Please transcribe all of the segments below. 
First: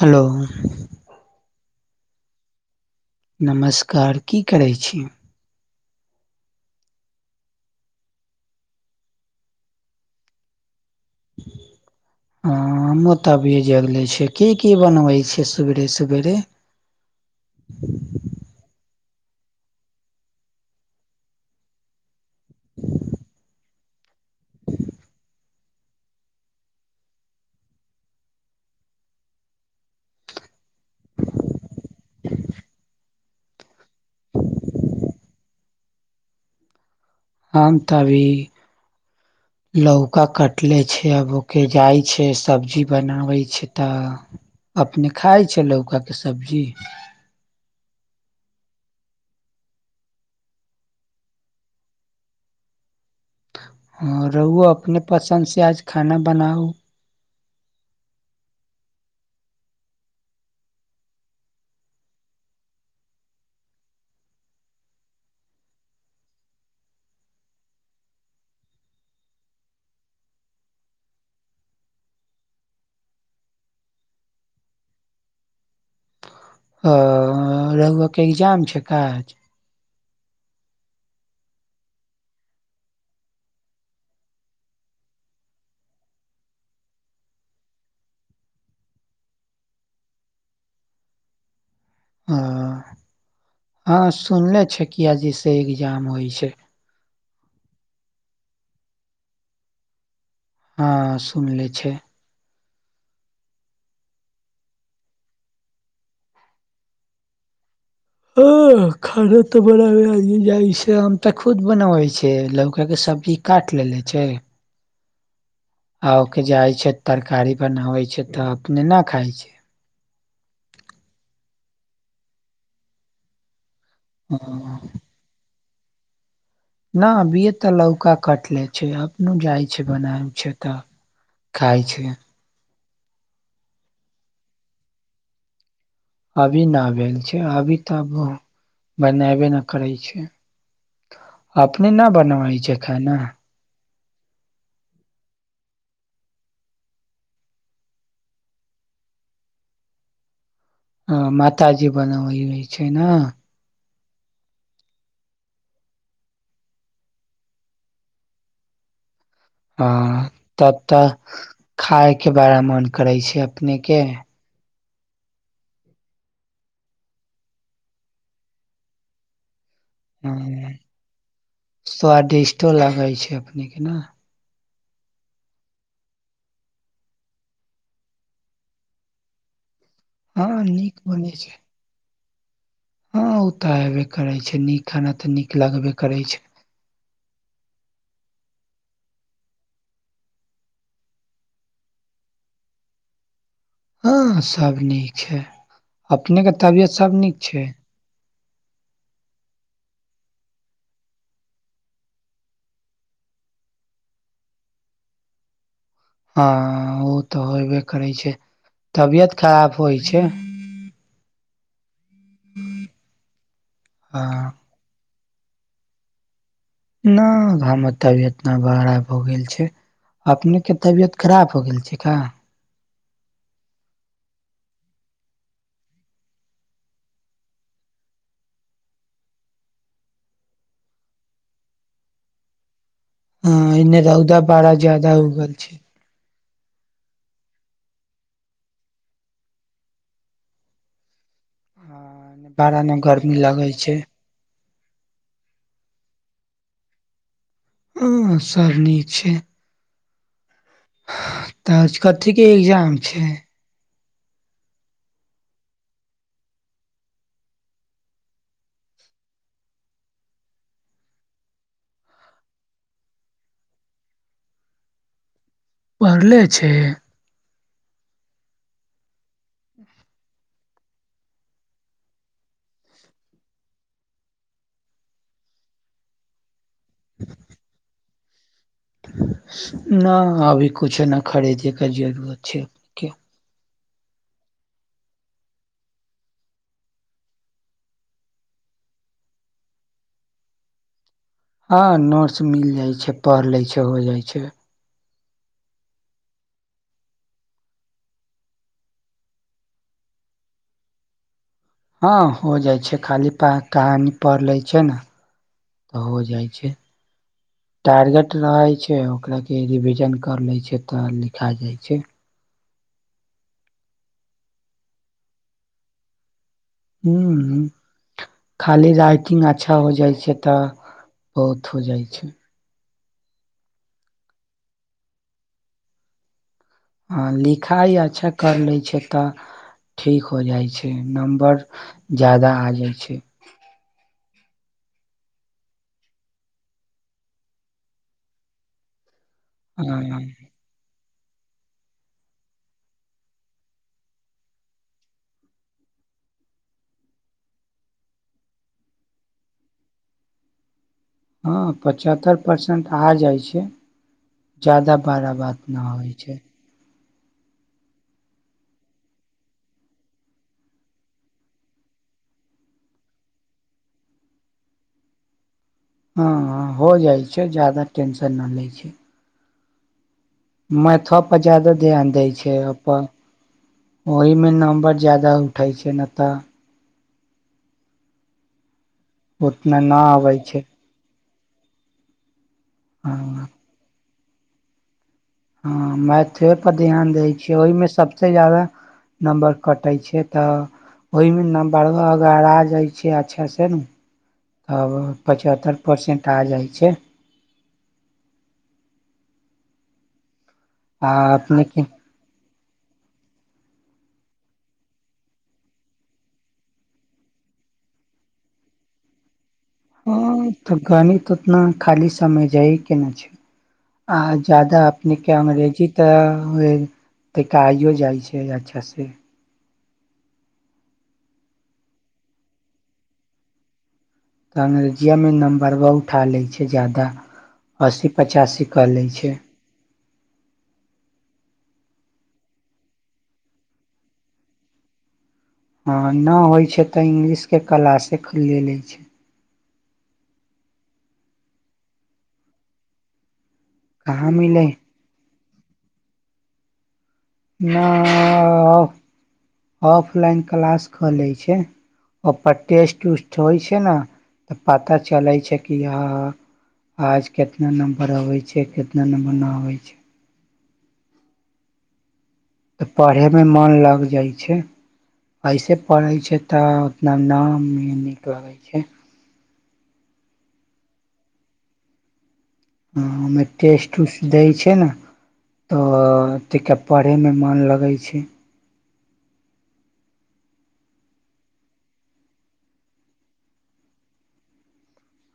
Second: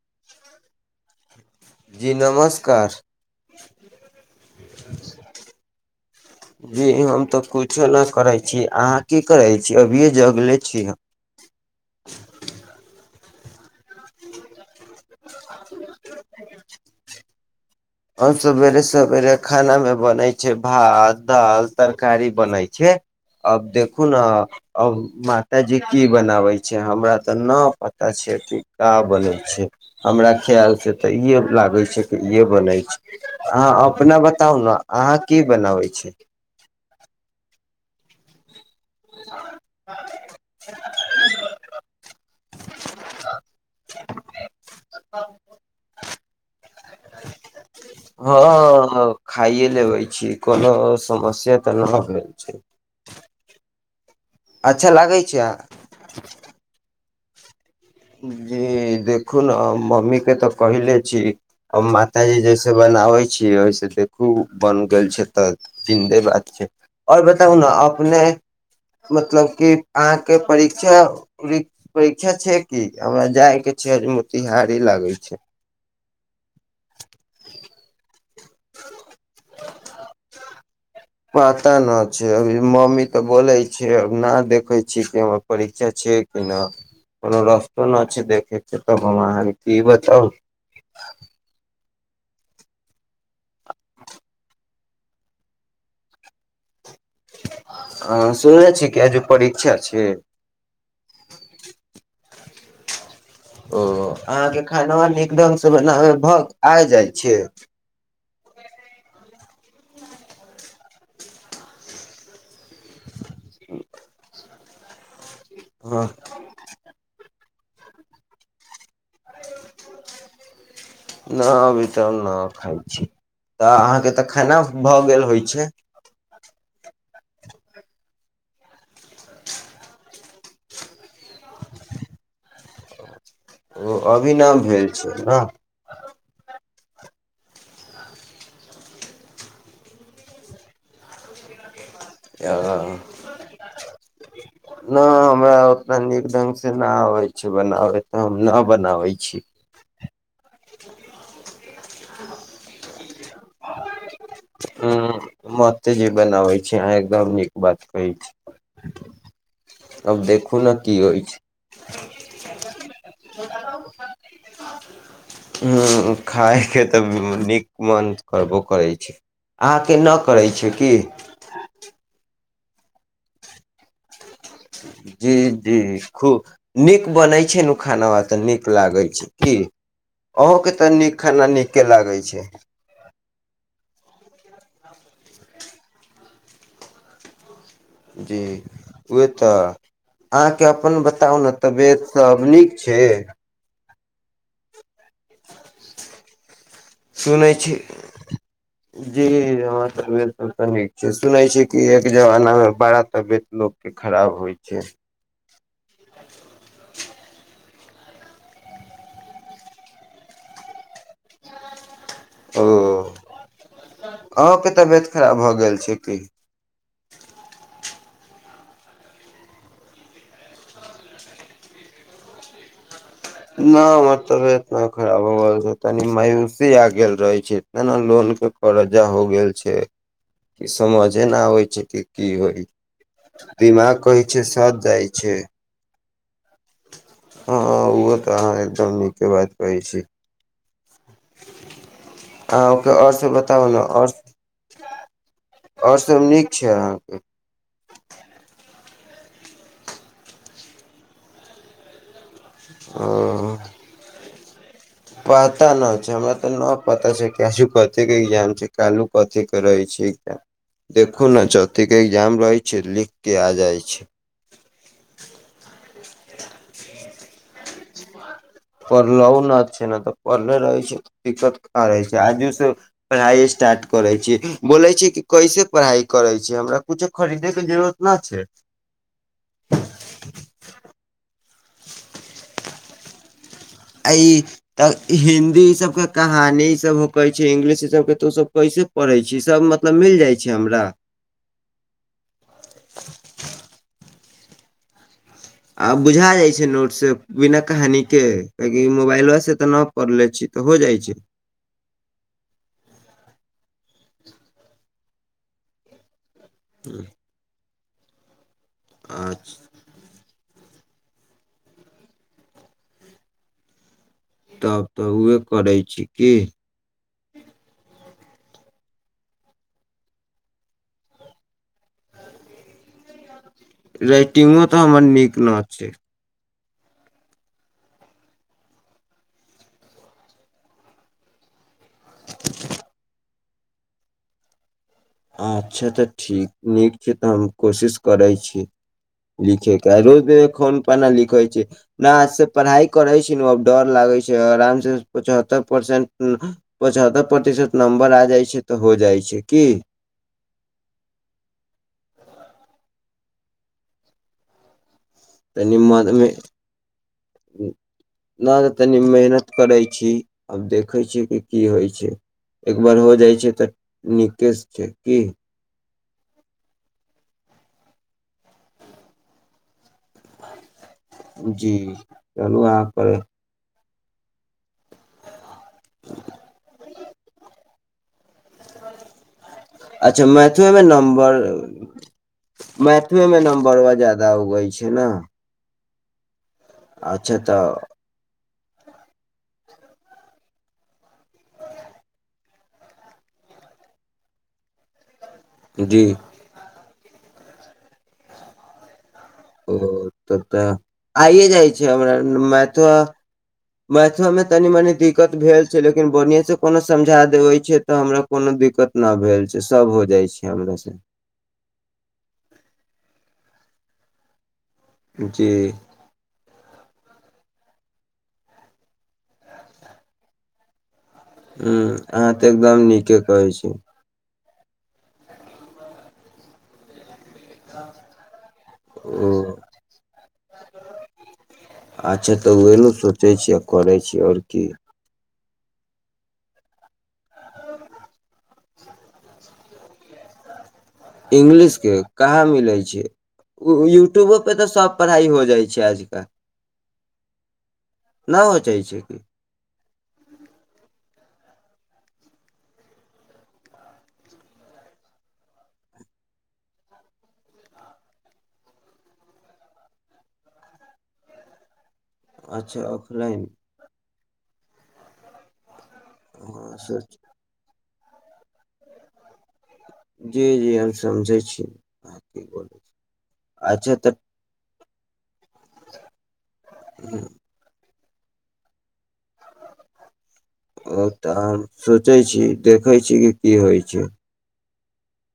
Hello जी नमस्कार नमस्कार की करैत छी? [inaudible] जी हम तऽ कुछो नहि करै छी अहाँ की करै छी अभीे जगले छी हम। भिय जगले छैयू की की बनबै छी सूबेरे सूबेरे? आऔर सवेरे सवेरे खाना मे बनै छैय भात दाल तरकारी बनय छैय अब देख देखु ने मातााजी की बनावे छैय हमरा ते न पता छैय। बन छैय हमरा खयाल से त इे लागे छैय कि इे बना छैय। अहाँ अपना बताउ ने अहाँ की बनाबै छियय? हम तो आभी लौका कट ले छै आब ओके जाइ छैय सब्जी बनाबै छैय तऽ अपने खाइ छैय लौके सब्जी? हँ खाायए लेबै छी कोनो समस्या तऽ नहि भेल छैय। ह रहु अपने लागै छै पसन्द अहाँ से आज खाना बनाउ। जी देखु ने मम्मी के तऽ कहिले च मात जी जैसे ब बना छी ओस देखू बन गेल छै तऽ जिन्दे बात छै आओर बताउ ने अपने मतलब क अहाँके परीक्षा परीक्षा छै क हमरा जाय के छै नौतीहारि लागल छै अ रउआ एग्जाम छै काज पता नहि छै अभी मम्मी तऽ बोले छै न देखे छिय कि हमर परीक्षा छै कि नहि कोनो रस्तो नहि छै देखे के तऽ हम अहाँके क बताउ हँ आ हँ सुनले छ किया जैस एग्जाम होइ छै ह सुने छी कि आज परीक्षा छै सुनले छै हँ ओ अहाँके खाना नीक ढङ्गसँ बनाबै भ आब जाइ छै ह खाना तऽ बनाबै आ जाइ छै आम तऽ खुद बनाबै छै लौका के सबजी काट लेले छै हँ आ ओके जाइ छै तरकारी बनाबै छै तऽ अपने ने न भतर न खााय छी तऽ अहाँके तऽ खेना भऽ गेल होइ छै न अबीए तऽ लौका कटले छै अपनो जाइ छै बनाय छै तऽ खाइ छै ओ अभी न भेल छै न अभी न भेल छै अभी तऽब बनेबे नहि करै छै अपने न बनावइ छै खाना [inaudible] नहि हमरा उतना नीक ढङ्गसँ नहि आबै छै बनाबै तऽ हम नहि बनाबै छी बनाबइले छै न ह्म मतेजी बनाबै छी अहाँ एकदम नीक बात कहै छी अब हँ देखू न तब की तऽ होइ छै खायके बड़ा मन करै छै अपने के हुँ खायके तऽ नीक मन करबो करै छै अहाँके नहि करै छै की तो लागै छै अपने के न जी जी खूब नीक बनै छै नु खानवा तऽ नीक लागै छै की हँ अहोके तऽ नीक बनै छै खाना नीके लागैत छै हँ ओ तऽ हबै करै छै नीक खाना तऽ नीक लगबे करैय छै जी उहे तऽ अहाँके अपन बताउ न तबियत सब नीक छै हँ सब नीक छै अपने के तबियत सब नीक सुनै छै छी [inaudible] जी हमर तबियत सब तऽ नीक छै सुनै छी कि एक जमाना में बड़ा तबियत लोक के खराब होइ छै हँ ओ तऽ होइ करै छै तबियत खराब होइ छै ओ हँ अहोंके तबियत खराब भऽ गेल छै की न हमर तबियतना बरा भ गेल छै अपनेके तबियत खराब हो गेल छै का न हमर तबियत नहि खराब होबै छै तनी मायूसी आग गेल रहै छै त न लो के कर्जा हो गेल छै कि समझे नहि आबे छै कि की होइ हँ एने दिमाग कहै रौदा छै बड़ा साथ ज्यादा जाइ छै उगल हँ ओहो तऽ अहाँ एकदम नीके बात कहै छी हँ ओ बड़ा ने ओरसब गर्मी बताओ लगै न छै आओर और सभ नीक छै अहाँके हँ सब नीक छै तऽ आज कथी के एग्जाम छै ओ पता न छै हमरा तऽ न पता छै क आजु कथी के एग्जाम छै कालू कथी के रहै छै ठीक हइ देखू ने चौथीके एग्जाम रहैय छै लिख के आ जाइत छै पढ़ले छै पढ़लउ न त छै न तऽ पढ़ने रहै छै त दिक्कत कहा रहै छै आजू से पढ़ाइ स्टार्ट करै छी बोलै छै कि कैसे पढ़ाइ करै छै हमरा कुछो खरीदे के जरूरत न छै न अभी कुछु न खरीदे के जरूरत छै कि आ इ त हिन्दी इ सब के कहानी इ सब कहै छै इंगलिश ई सब के तो ओ सब पढ़ै छै सब मतलब मिल जाइ छै हमरा हँ नोटस मिल जाइ छै पढ़ लै छै हो जाइ छै आ बुझा जाय छै नोट से बिना कहानी के ककि मोबाइलवा से तऽ न पढ़ले छी तऽ हो जाइ छै हँ हो जाइ छै खाली पा कहानी पढ़ ले छै न तऽ हो जाइ छै ह्म टारगेट रहै छै ओकराके रिविजन कर लै छै तऽ लिखा जाइ छै तब तऽ उहे करैय छी की हूँ हूँ खाली राइटिंग अच्छा हो जाई छै तऽ बहुत हो जाई छै रइटंगो तऽ हमर नीक न छै हाँ लिखाई अच्छा कर लै छै तऽ ठीक हो जाइ छै नंबर ज्यादा आ जाइ छै अच्छा तऽ ठीक नीक छै तऽ हम कोशिश करैय छी हँ [unintelligible] से पढ़ाई करै छै डर लागै छै आराम से पचत्तर परसेंट पचहत्तर प्रतिशत नंबर आ जाइ छै तऽ हो जाइ छै की हाँ पचहत्तर परसेंट आ जाइ छै ज्यादा बड़ा बात ना होइ मन मे छै ह्म नहि त तनि मेहनत करैत छी आब देखैत छी कि की होइत छै एकबार हो जाइ छै तऽ नीकेस फेर की हाँ हाँ हो जाइ छै ज्यादा टेंशन नहि लै छै मेथ पर ज्यदा जी ध्यान दै छै चलू अहाँ ओ पर ओहिमे नम्बर ज्यादा उठै छै नहि तऽ उतना न अच्छा अबै छै मैथू मे नम्बर हँ मैथिलीमे नम्बर जादा उगै छै ना हाँ मैथिले पर ध्यान देय छिय ओहिमे तऽ सबस ज्यादा नम्बर कटैय छै तऽ ओहिमे न बरह अगर आ जाइ छै अच्छासँ ने तब पचहत्तर जी परसेंट आ जाइ छै ओ तब तऽ आ आइए अपने जाइ छै के हमरा मैथो मैथोमे तनी मनी दिक्कत भेल छै लेकिन बढ़िआसे कोनो समझा देबै छै तऽ हमरा कोनो दिक्कत न भेल छै सब हो जाइ छै हँ हमरा तऽ से घनी तना खाली समय जाइ कि नहि छै आ ज्यादा अपने के जी अंग्रेजी त तऽ क आइयो जाइ छै अच्छासे ह्म अहाँ तऽ एकदम नीके कहै छी तऽ अंग्रेजियमे नम्बर व उठा लैत छै ज्यादा अस्सी पचासी क लै ओ छै अच्छा तऽ ओएहल सोचै छी आ करैय छीयै आओर की हाँ ना होइ छै तऽ इंग्लिशके क्लासे खले लै छै इंगलिश के कहाँ मिले छै कहाँ यूट्यूबो पे मिले तऽ सब पढ़ाई होइ जाइ छै आजकल न हो जाइ छै की ऑफलाइन क्लास खोलेय छै ओपर टेस्ट उस्ट होइ छै ने तऽ पता चलै छै कि आ आज कितना नम्बर अबै छै कितना नम्बर नहि अबै छै अच्छा तऽ पढ़े मे ऑफलाइन मन लग जाइ छै ऐसे पढ़ै छै तऽ हँ ओतना नाम मे नीक लगैय छै जी जी हम समझै छी बोल हमे अच्छा टेस्ट तऽ उस्ट दैय छै न तऽ त पढ़यमे मन लगैय छै ओ तऽ हम सोचै छी देखैत छी की होइ छै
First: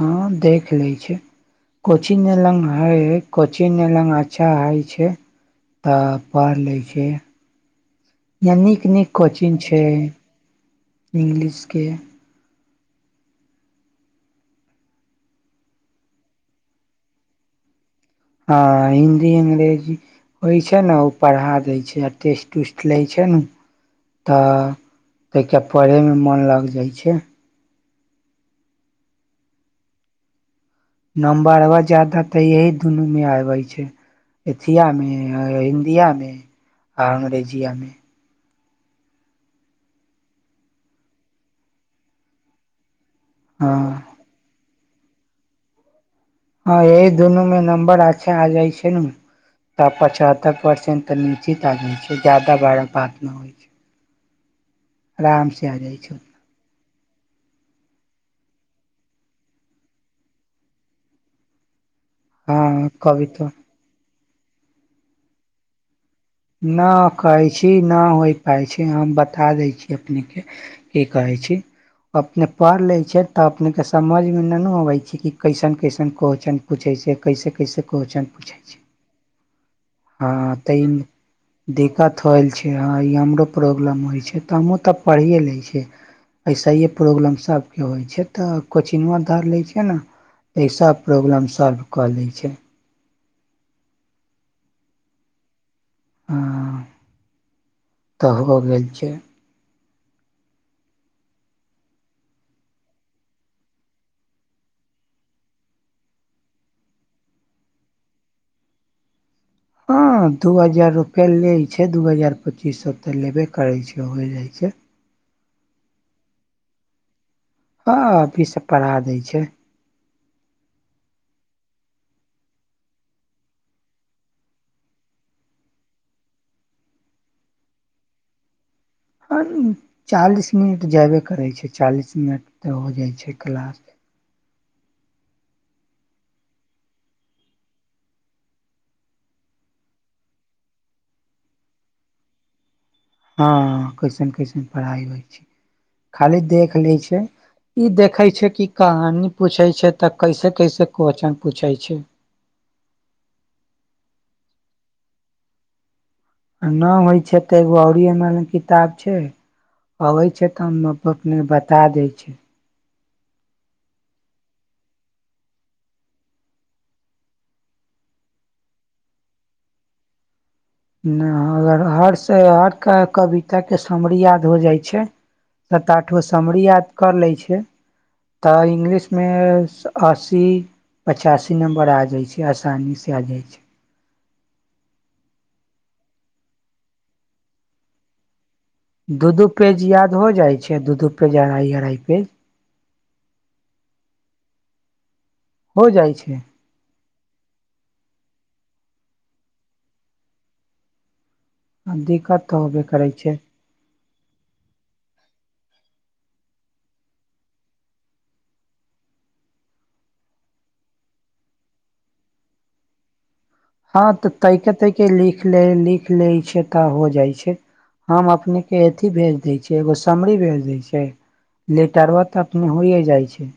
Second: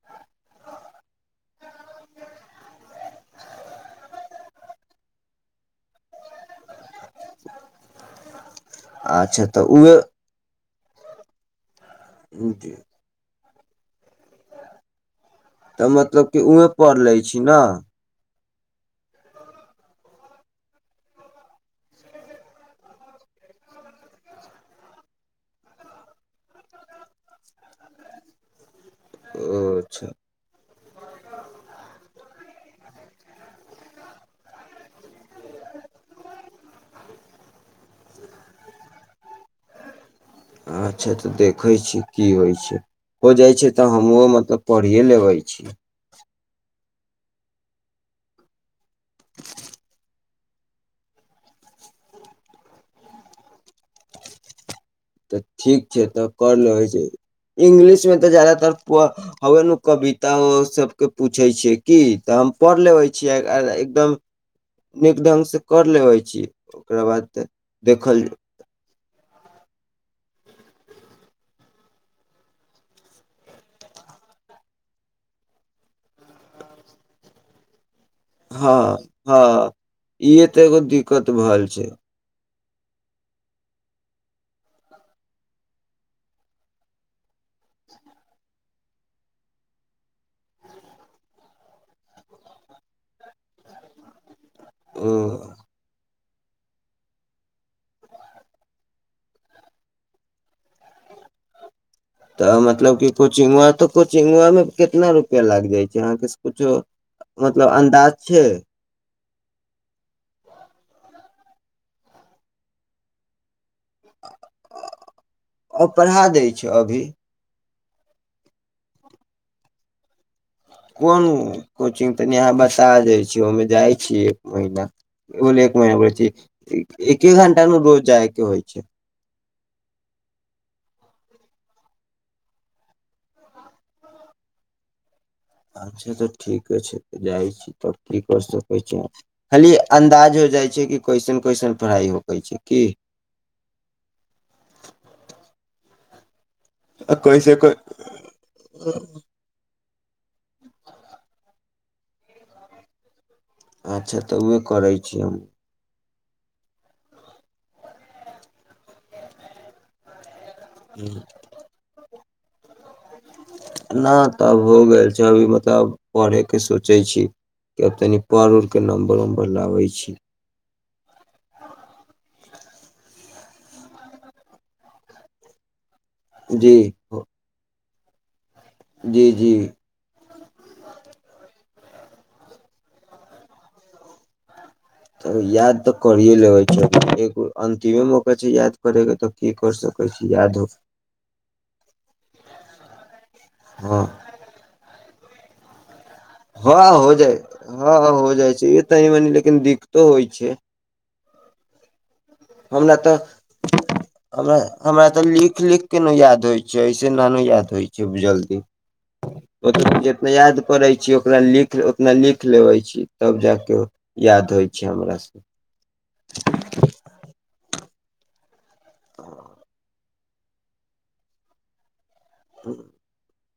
हाँ देख लै छै कोची लंग हइ कोची लंग अच्छा हइ छै तऽ पढ़ लिख छै या नीक नीक अच्छा कोचिंग तऽ छै उहे इंग्लिशके जे तऽ मतलब कि उहैं पढ़ लए छी न ह हिन्दी अंग्रेजी होइ छै न ओ पढ़ा देे छै आ टेस्ट उस्ट लए छै तऽ क पढ़य मे मोन लाग जाइ छै ओ अच्छा नम्बरबा ज्यादा तऽ यही दुनू मे आबै छै इथियामे अहिन्दियामे आ अंग्रेजियामे अच्छा तऽ देखै छीयै की होइ छै हो जाइ छै हँ तऽ हमहुँ मतलब पढ़िये लेबई छी हँ एह दुनोमे नंबर अच्छा आ जाइ छै न तब पचहत्तर परसेंट तऽ निश्चित आ जाइ छै ज्यादा बड़ा बात न होइ छै तऽ आराम से आ ठीक जाइ छै तऽ क लेबै इंगलिश में तऽ जादातर ह उन कविता सबके पूछे छै की तऽ हम हँ पढ़ लेवे कभी छीय तो अएकदम एकदम से कर लेवई न कहै छी न होय पाइ छै हम बत था दै छी अपनेके की कहैछी अपने पढ़ ले छिय तऽ अपने के समझ मे न न अबे छै कि कइसन कइसन क्वेश्चन पुछे कैसे कैसे कैसे क्वेश्चन पूछेय हँ छै हँ इहे तऽ एगो दिक्कत भेल छै दिक्कत होल छै हँ ई हमरो प्रॉब्लम होइ छै तऽ हमहूँ तऽ पढ़िए लै छिय अइसहीए प्रॉब्लम सभके होइ छै तऽ कोचिंगवा धर लए छै ने एसब प्रॉब्लम सॉल्व कऽ लै छै ओ हँ तऽ हो गेल छै तऽ मतलब कि कोचिंगुआ तऽ कोचिंगुआमे कितना रुपैआ लाग जाइ छै अहाँके सकुछो मतलब अन्दाज छै हा दू हजार रुपआ लै छै दू हजार पच्चीस सए तऽ लेबे करई छै होइ जाइ छै ओ पढ़ा दै छै अभी हँ अभी स पढ़ा दय छै कोन कोचिंग तनि हाम् बसादइ छी ओहिमे जाइ छी एक महीना ओ म में छी एके घण्टा न रोज जाएके होइ छै आ चालिस मिनट जेबे करै छै चालिस मिनट तऽ हो जाइ छै क्लास [inaudible] अच्छा तऽ ठीके छै जाइ छी त की क सकै छी खाली अन्दाज हो जाइ छै कि कइसन कइसन पढ़ाइ होएई छै की हँ कसन कसन पढ़ाइ होइ छै खाली देख देख ले आ छै कैसे कै ई देखै छै कि कहानी पूछै छै तऽ कैसे कैसे क्वेश्चन पूछै छै अच्छा तऽ उहे करै छी हम न होइ छै तऽ एगो औरई हमरा लंग किताब छै अबै छै त हम् अपअपने बता दै छै ना तब हो गेल छै अभी मतलब पढ़यके सोचै छी कि अब तनि पढ उरके नम्बर उम्बर लाबै छी न अगर हरस् हर कविता के समरी याद हो जाइ छै सात आठ गो समरी जी याद कर लै छै तऽ इंगलिश मे जी जी अस्सी पचासी नमबे आ जाइ छै आसानी से आ जाइ छै त याद तऽ करीए लेबै छै एगो अन्तिमे मौका छै याद करे के तऽ दू दू की कर पेज सकै याद छी हो जाइ छै दू दू पेज अढ़ाई अढ़ाई पेज हँ हो जाइ छै हँ हो जाइ हँ हँ हो जाइ छै ई तनी मनि लेकिन दिक्कतो होइ छै आ दिक्कत तऽ होबे हमरा करै तऽ छै हमरा हमरा तऽ लिख लिख के न याद होइ छै ऐसे न न याद होइ छै जल्दी ओ जितना याद परै छै ओकरा लिख उतना लिख लेबै छी तब जाके हँ तऽ याद होइ त‌इका छै तैके हमरा से लिख लै लिख लै छै तऽ हो जाइ छै हम अपने के अथी भेज दै छिय एगो समरी भेज दै छिय लेटर तऽ अपने होइए जाइ छै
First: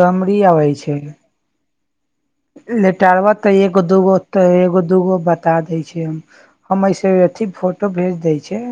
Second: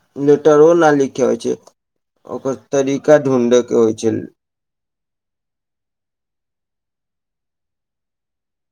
समरी आबै लेटरो छै न लिखे होइ छै ओकर तरीका लेटरबा त ढूँढे के एगो होइ दुगो छै त ए दूगो बता दै छी हम हम अइसे अथी फोटो भेज दै छै